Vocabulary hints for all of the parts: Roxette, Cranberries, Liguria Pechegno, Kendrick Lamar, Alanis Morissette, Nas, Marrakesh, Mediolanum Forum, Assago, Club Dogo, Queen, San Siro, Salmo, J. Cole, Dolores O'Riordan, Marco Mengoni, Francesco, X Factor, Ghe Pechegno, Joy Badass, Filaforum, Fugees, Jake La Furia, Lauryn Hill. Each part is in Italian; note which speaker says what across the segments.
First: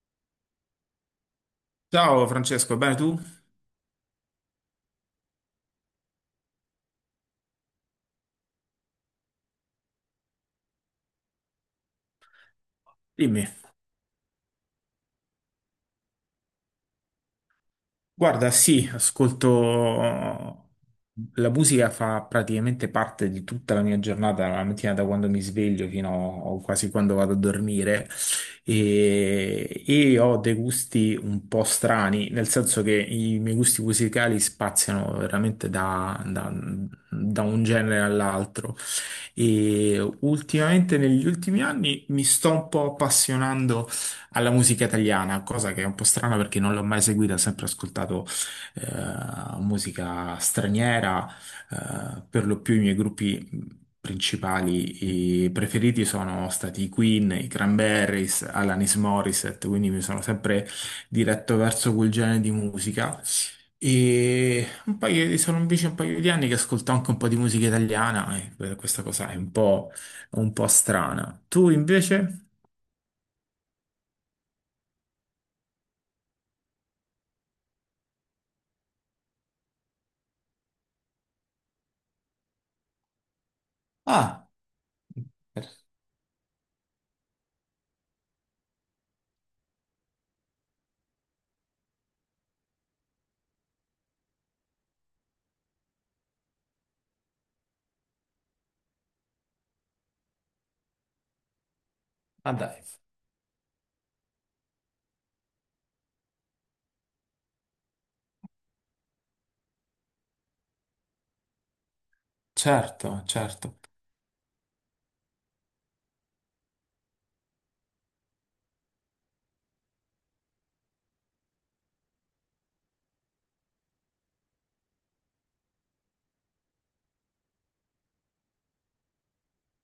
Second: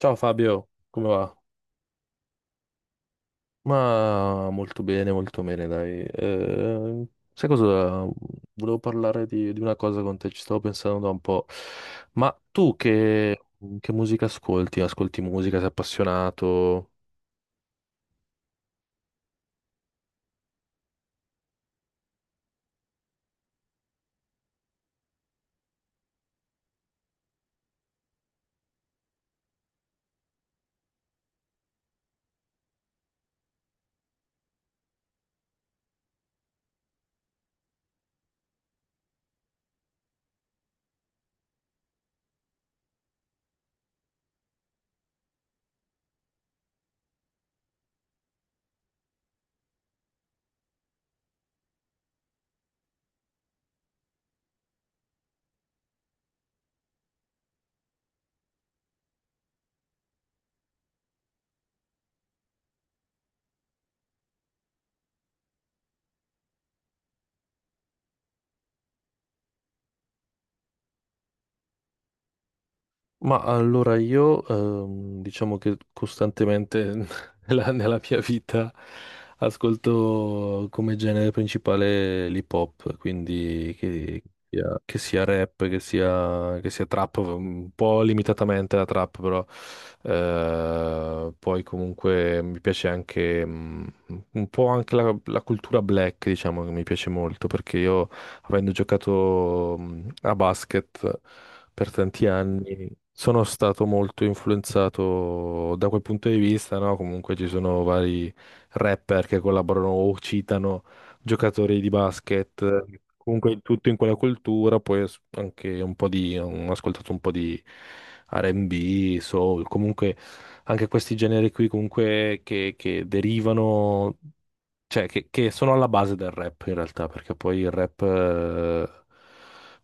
Speaker 1: Ciao Fabio, come va?
Speaker 2: Ciao Francesco, bene tu?
Speaker 1: Ma molto bene, dai. Sai cosa? Volevo parlare di una cosa con te, ci stavo pensando da un po'. Ma tu che,
Speaker 2: Dimmi.
Speaker 1: che musica ascolti? Ascolti musica, sei appassionato?
Speaker 2: Guarda, sì, ascolto... La musica fa praticamente parte di tutta la mia giornata, la mattina da quando mi sveglio fino a quasi quando vado a dormire e ho dei gusti un po' strani, nel senso che i miei gusti musicali spaziano veramente da un genere all'altro e ultimamente negli ultimi anni mi sto un po' appassionando alla musica italiana, cosa che è un po' strana perché non l'ho mai seguita, ho sempre ascoltato musica straniera, per lo più i miei gruppi principali e preferiti sono stati i Queen, i Cranberries, Alanis Morissette, quindi mi sono sempre diretto verso quel genere di musica. E sono invece un paio di anni che ascolto anche un po' di musica italiana e per questa cosa è un po' strana. Tu invece?
Speaker 1: Ma allora io diciamo che costantemente nella mia vita ascolto come genere principale l'hip hop, quindi
Speaker 2: Ah,
Speaker 1: sia che sia rap,
Speaker 2: per-
Speaker 1: che sia trap, un po' limitatamente la trap però, poi comunque mi piace anche un po' anche la cultura black. Diciamo che mi piace molto perché io avendo giocato a basket per tanti
Speaker 2: ah, dai.
Speaker 1: anni, sono stato molto influenzato da quel punto di vista, no? Comunque ci sono vari rapper che collaborano o citano giocatori di basket.
Speaker 2: Certo,
Speaker 1: Comunque
Speaker 2: certo.
Speaker 1: tutto in quella cultura, poi anche ho ascoltato un po' di R&B, soul, comunque anche questi generi qui comunque che derivano, cioè che sono alla base del rap in realtà, perché poi il rap eh,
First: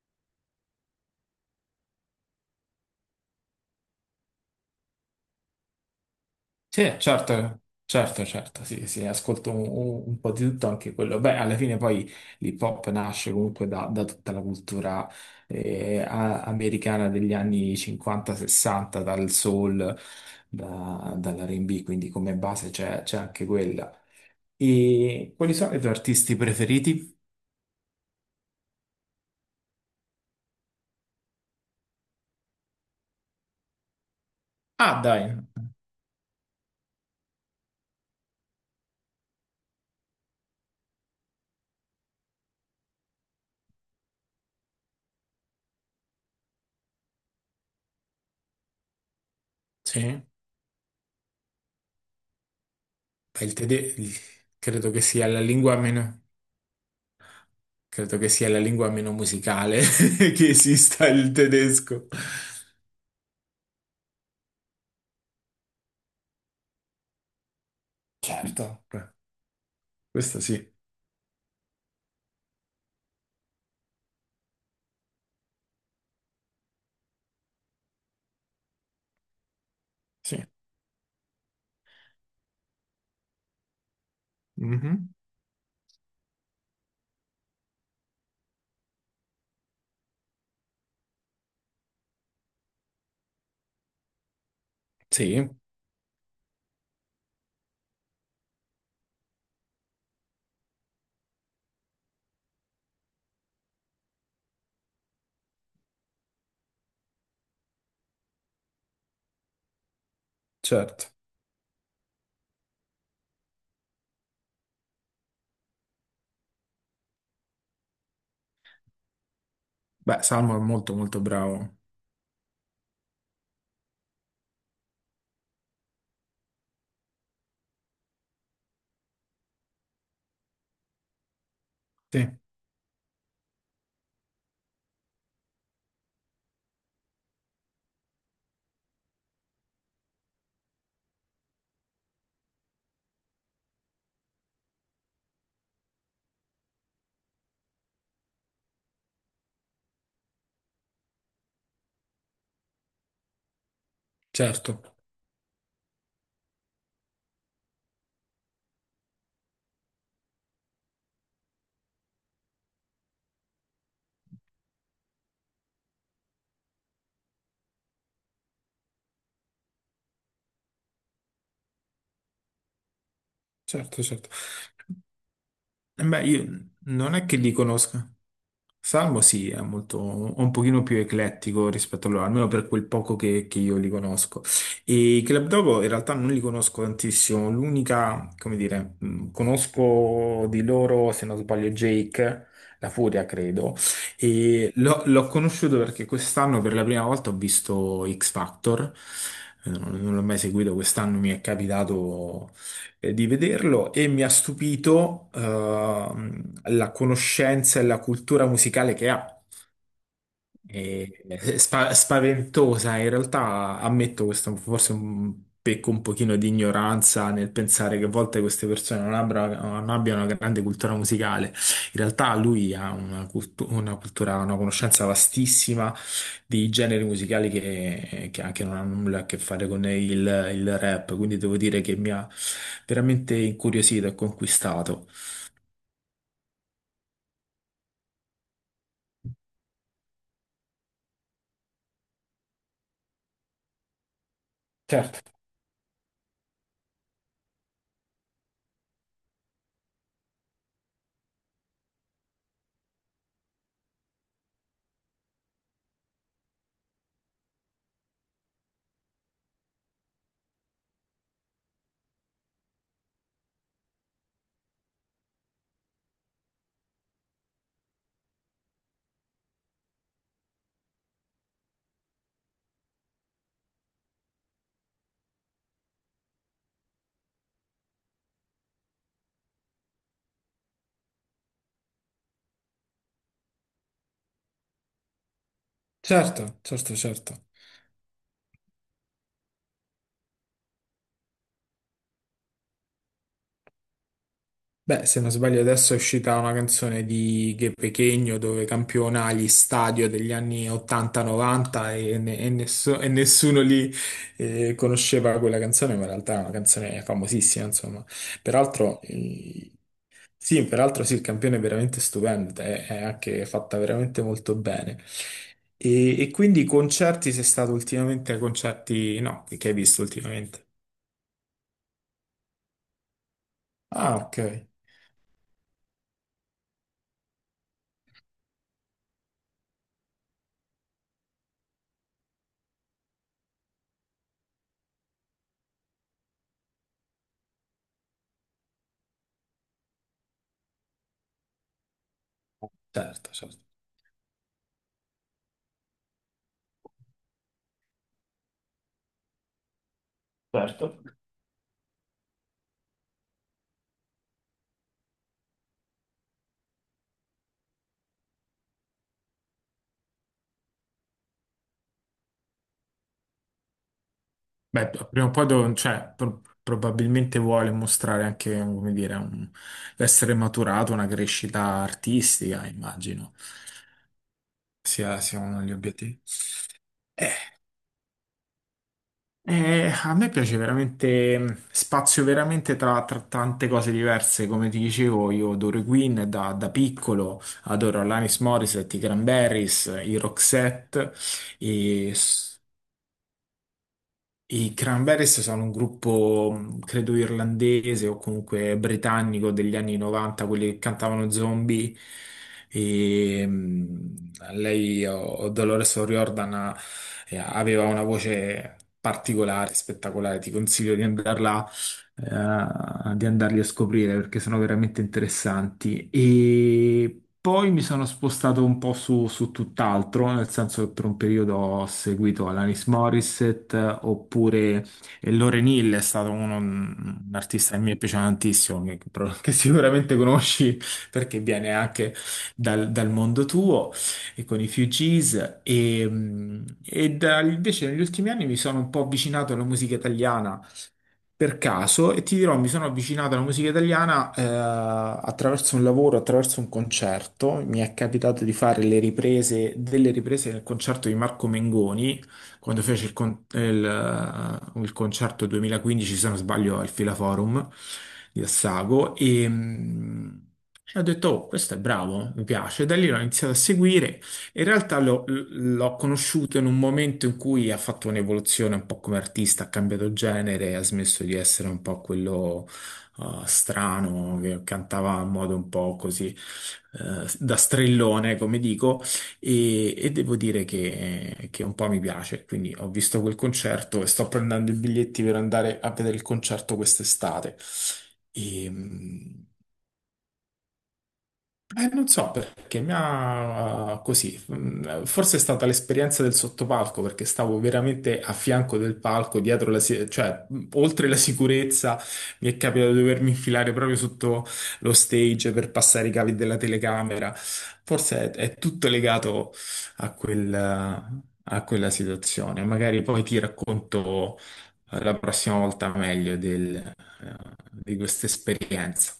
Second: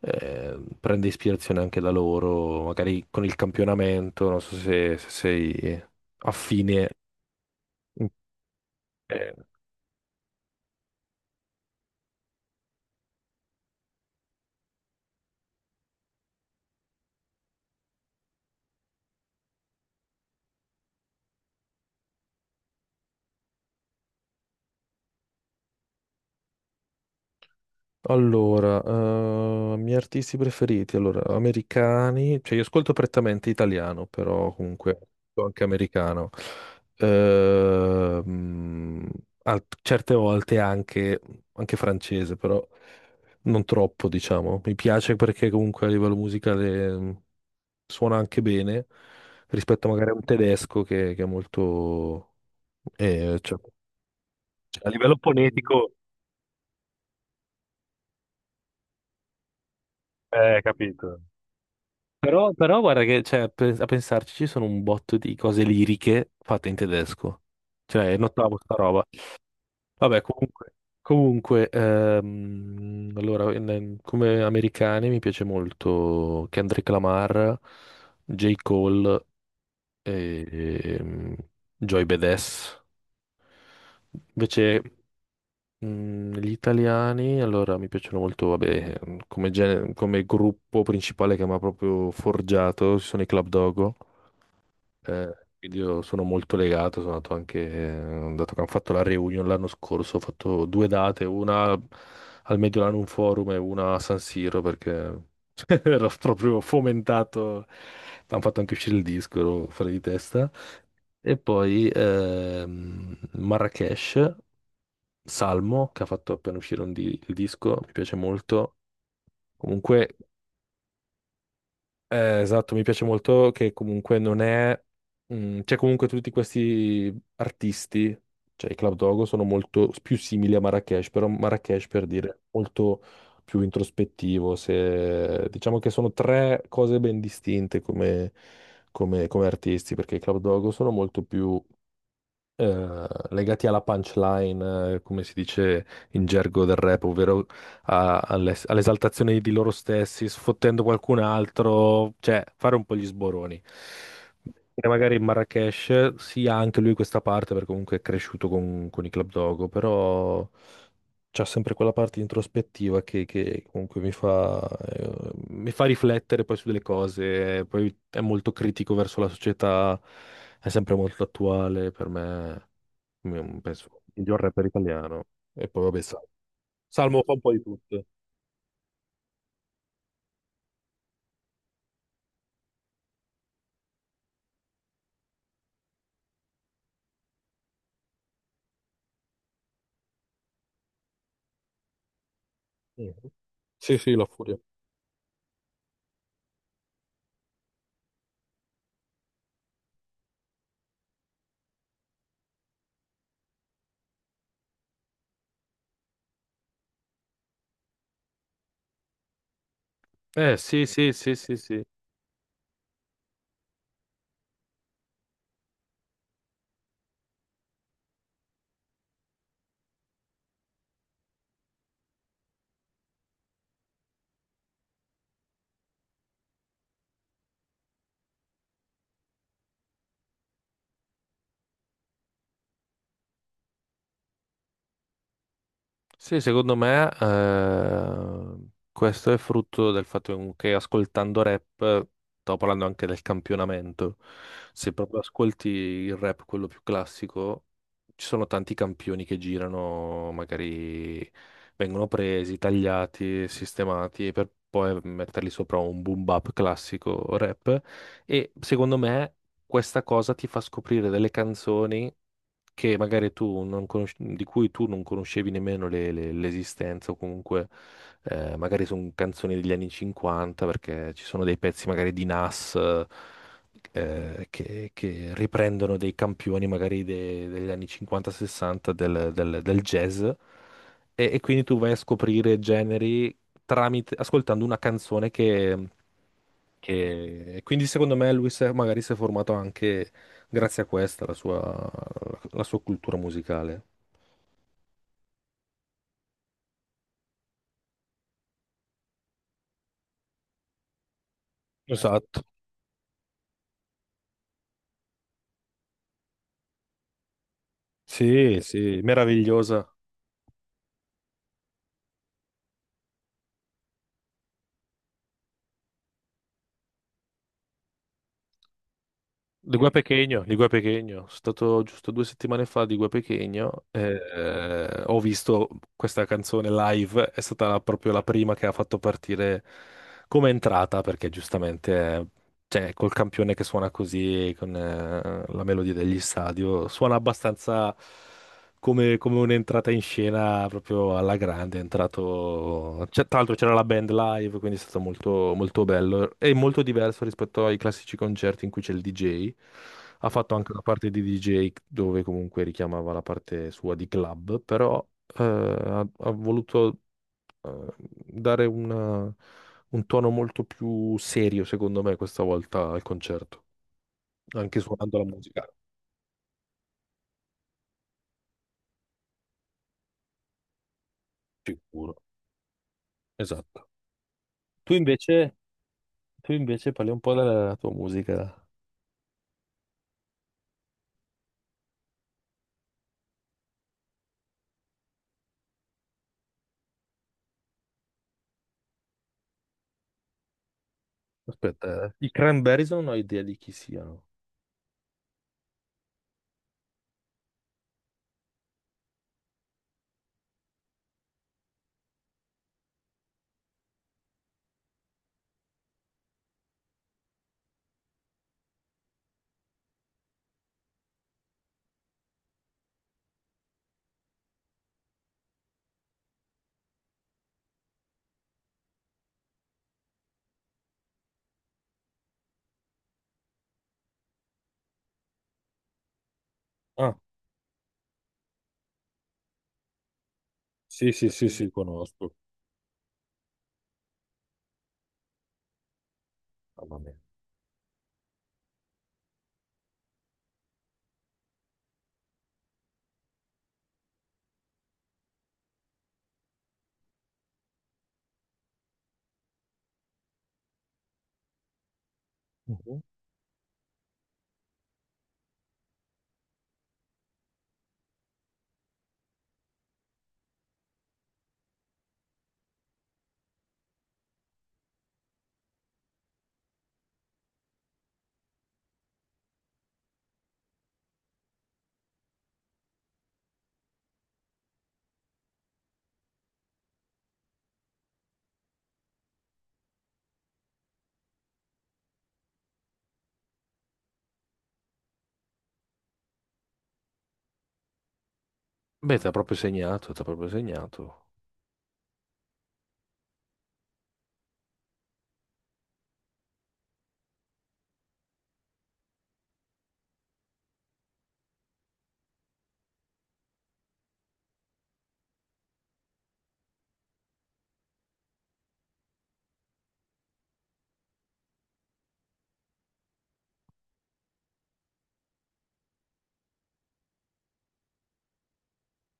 Speaker 1: eh, prende ispirazione anche da loro, magari con il campionamento, non so se sei affine.
Speaker 2: Sì, certo, certo, certo, sì, sì,
Speaker 1: Eh,
Speaker 2: ascolto un po' di tutto anche quello. Beh, alla fine poi l'hip hop nasce comunque da tutta la cultura americana degli anni 50-60, dal soul, dall'R&B, quindi come base c'è anche quella. E quali sono i tuoi artisti preferiti?
Speaker 1: Allora, miei artisti preferiti, allora, americani, cioè io ascolto prettamente italiano, però comunque
Speaker 2: Ah, dai,
Speaker 1: sono anche americano. Ehm, Certe volte anche, francese, però non troppo, diciamo. Mi piace perché comunque a livello musicale suona anche bene rispetto magari a
Speaker 2: sì.
Speaker 1: un tedesco che è molto,
Speaker 2: Beh, il
Speaker 1: cioè,
Speaker 2: tedesco
Speaker 1: a
Speaker 2: credo che
Speaker 1: livello
Speaker 2: sia la lingua
Speaker 1: fonetico,
Speaker 2: meno. Credo che sia la lingua meno musicale che esista
Speaker 1: capito?
Speaker 2: il tedesco.
Speaker 1: Però, guarda che, cioè, a pensarci ci sono un botto di cose liriche fatte in tedesco. Cioè, notavo sta
Speaker 2: Certo.
Speaker 1: roba.
Speaker 2: Beh,
Speaker 1: Vabbè,
Speaker 2: questo sì,
Speaker 1: comunque, allora, come americani mi piace molto Kendrick Lamar, J. Cole
Speaker 2: sì.
Speaker 1: e ehm, Joy Badass. Invece,
Speaker 2: Mhm.
Speaker 1: gli italiani, allora, mi piacciono molto, vabbè, come gruppo principale che mi ha proprio forgiato, ci sono i Club Dogo.
Speaker 2: Sì,
Speaker 1: Quindi io sono molto legato. Sono andato anche, dato che hanno fatto la reunion l'anno scorso, ho fatto due date, una al Mediolanum Forum e una a San Siro perché ero proprio fomentato, hanno fatto anche uscire il disco, ero fuori di testa.
Speaker 2: certo.
Speaker 1: E poi Marrakesh, Salmo, che ha fatto appena uscire il disco, mi piace molto. Comunque.
Speaker 2: Beh, Salmo è molto molto bravo.
Speaker 1: Esatto, mi piace molto che comunque non è. C'è comunque tutti questi artisti, cioè i Club Dogo sono molto più simili a Marrakesh, però Marrakesh per dire
Speaker 2: Sì,
Speaker 1: è molto più introspettivo. Se... Diciamo che sono tre cose ben distinte come artisti, perché i Club Dogo sono molto più legati alla punchline, come si dice in gergo del rap, ovvero all'esaltazione di loro stessi, sfottendo qualcun altro, cioè fare un po' gli sboroni.
Speaker 2: certo,
Speaker 1: E magari in Marrakesh sia anche lui questa parte, perché comunque è cresciuto con i Club Dogo, però c'ha sempre quella parte introspettiva che comunque mi fa riflettere poi su delle cose. Poi è molto critico verso la società, è sempre molto attuale, per me penso
Speaker 2: certo, certo.
Speaker 1: miglior rapper italiano. E poi vabbè,
Speaker 2: Eh beh, io non
Speaker 1: Salmo
Speaker 2: è
Speaker 1: fa
Speaker 2: che
Speaker 1: un po'
Speaker 2: li
Speaker 1: di
Speaker 2: conosca.
Speaker 1: tutto.
Speaker 2: Salmo sì, è molto, un pochino più eclettico rispetto a loro, almeno per quel poco che io li conosco. E i Club Dogo in realtà non li conosco tantissimo, l'unica, come dire, conosco di loro, se non sbaglio, Jake, La Furia,
Speaker 1: Mhm.
Speaker 2: credo,
Speaker 1: Sì, sì, la furia.
Speaker 2: e l'ho conosciuto perché quest'anno per la prima volta ho visto X Factor. Non l'ho mai seguito, quest'anno mi è capitato di vederlo e mi ha stupito la conoscenza e la cultura musicale che ha.
Speaker 1: Eh sì, sì,
Speaker 2: E-
Speaker 1: sì, sì,
Speaker 2: e
Speaker 1: sì.
Speaker 2: spaventosa, in realtà ammetto questo, forse pecco un pochino di ignoranza nel pensare che a volte queste persone non abbiano una grande cultura musicale. In realtà lui ha una cultura, una conoscenza vastissima di generi musicali che anche non hanno nulla a che fare con il rap, quindi devo dire che mi ha veramente incuriosito e conquistato.
Speaker 1: Sì, secondo me questo è frutto del fatto che comunque ascoltando rap, stavo parlando anche del campionamento, se proprio
Speaker 2: Certo,
Speaker 1: ascolti il rap, quello più classico, ci sono tanti campioni che girano, magari vengono presi, tagliati, sistemati per poi metterli sopra un boom bap classico rap, e secondo me questa cosa ti fa scoprire delle canzoni che magari tu non conosci- di cui tu non conoscevi nemmeno l'esistenza, o comunque magari sono canzoni degli anni 50, perché ci sono dei pezzi magari di Nas che riprendono dei campioni magari degli anni 50-60 del jazz. E, quindi tu vai a scoprire generi tramite, ascoltando una canzone che,
Speaker 2: certo, certo, certo.
Speaker 1: che... Quindi secondo me lui magari si è formato anche grazie a questa, la sua cultura musicale.
Speaker 2: Beh, se non sbaglio adesso è uscita una canzone di Ghe Pechegno dove campiona gli stadio degli anni 80-90 e, ne-
Speaker 1: Esatto.
Speaker 2: e nesso- e nessuno lì conosceva quella canzone, ma in realtà è una canzone famosissima, insomma.
Speaker 1: Sì, sì,
Speaker 2: Peraltro,
Speaker 1: meravigliosa.
Speaker 2: sì, peraltro sì, il campione è veramente stupendo, è anche fatta veramente molto bene. E quindi concerti, sei stato ultimamente ai concerti, no, che hai
Speaker 1: Liguria
Speaker 2: visto
Speaker 1: Pechegno,
Speaker 2: ultimamente?
Speaker 1: Liguria Pechegno. Sono stato giusto 2 settimane fa a Liguria Pechegno
Speaker 2: Ah,
Speaker 1: e
Speaker 2: ok,
Speaker 1: ho visto questa canzone live. È stata proprio la prima che ha fatto partire come entrata, perché giustamente, cioè, col campione che suona così, con la melodia degli stadio, suona abbastanza come un'entrata in scena proprio alla grande. È entrato. c'è-
Speaker 2: certo,
Speaker 1: tra l'altro
Speaker 2: certo.
Speaker 1: c'era la band live, quindi è stato molto, molto bello. È molto diverso rispetto ai classici concerti in cui c'è il DJ. Ha fatto anche una
Speaker 2: Certo.
Speaker 1: parte di DJ dove comunque richiamava la parte sua di club, però ha voluto eh, dare un tono molto più serio, secondo me, questa volta al concerto, anche
Speaker 2: Beh,
Speaker 1: suonando la
Speaker 2: prima o poi
Speaker 1: musica,
Speaker 2: cioè, probabilmente vuole mostrare anche, come dire, essere maturato, una crescita
Speaker 1: sicuro.
Speaker 2: artistica, immagino,
Speaker 1: Esatto. Tu
Speaker 2: sia, sia
Speaker 1: invece?
Speaker 2: uno degli obiettivi.
Speaker 1: Tu invece parli un po' della tua musica.
Speaker 2: A me piace veramente, spazio veramente tra tante cose diverse, come ti dicevo, io adoro i Queen da piccolo, adoro Alanis Morissette, i Cranberries, i Roxette,
Speaker 1: Aspetta,
Speaker 2: e
Speaker 1: eh. I
Speaker 2: s-
Speaker 1: Cranberries non ho idea di chi siano.
Speaker 2: I Cranberries sono un gruppo, credo irlandese o comunque britannico degli anni 90, quelli che cantavano Zombie. E, lei, o Dolores O'Riordan, aveva una voce particolare, spettacolare. Ti consiglio di andarli a scoprire perché sono veramente interessanti. E poi mi sono spostato un po' su tutt'altro, nel senso che per un periodo ho seguito Alanis Morissette oppure e Lauryn Hill è stato
Speaker 1: Ah,
Speaker 2: un artista che mi piace tantissimo, che sicuramente conosci
Speaker 1: sì, sì,
Speaker 2: perché
Speaker 1: sì, sì,
Speaker 2: viene anche
Speaker 1: conosco.
Speaker 2: dal mondo tuo e con i Fugees,
Speaker 1: Mamma mia.
Speaker 2: invece negli ultimi anni mi sono un po' avvicinato alla musica italiana per caso e ti dirò, mi sono avvicinato alla musica italiana attraverso un lavoro, attraverso un concerto. Mi è capitato di fare le riprese, delle riprese del concerto di Marco Mengoni quando
Speaker 1: Mhm.
Speaker 2: fece il concerto 2015, se non sbaglio, al Filaforum di Assago e ho detto, oh, questo è bravo, mi piace. Da lì l'ho iniziato a seguire, in realtà l'ho conosciuto in un momento in cui ha fatto un'evoluzione un po' come artista, ha cambiato genere, ha smesso di essere un po' quello strano che cantava in modo un po' così da strellone, come dico, e devo dire che un po' mi piace. Quindi ho visto quel concerto e sto prendendo i biglietti per andare a vedere il concerto quest'estate. E,
Speaker 1: Beh, ti ha proprio segnato, ti ha proprio segnato.
Speaker 2: eh, non so perché mi ha così, forse è stata l'esperienza del sottopalco perché stavo veramente a fianco del palco, dietro cioè oltre la sicurezza mi è capitato di dovermi infilare proprio sotto lo stage per passare i cavi della telecamera. Forse è tutto legato a quel, a quella situazione. Magari poi ti racconto la prossima volta meglio di questa esperienza.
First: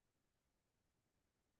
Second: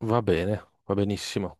Speaker 1: Va bene, va benissimo.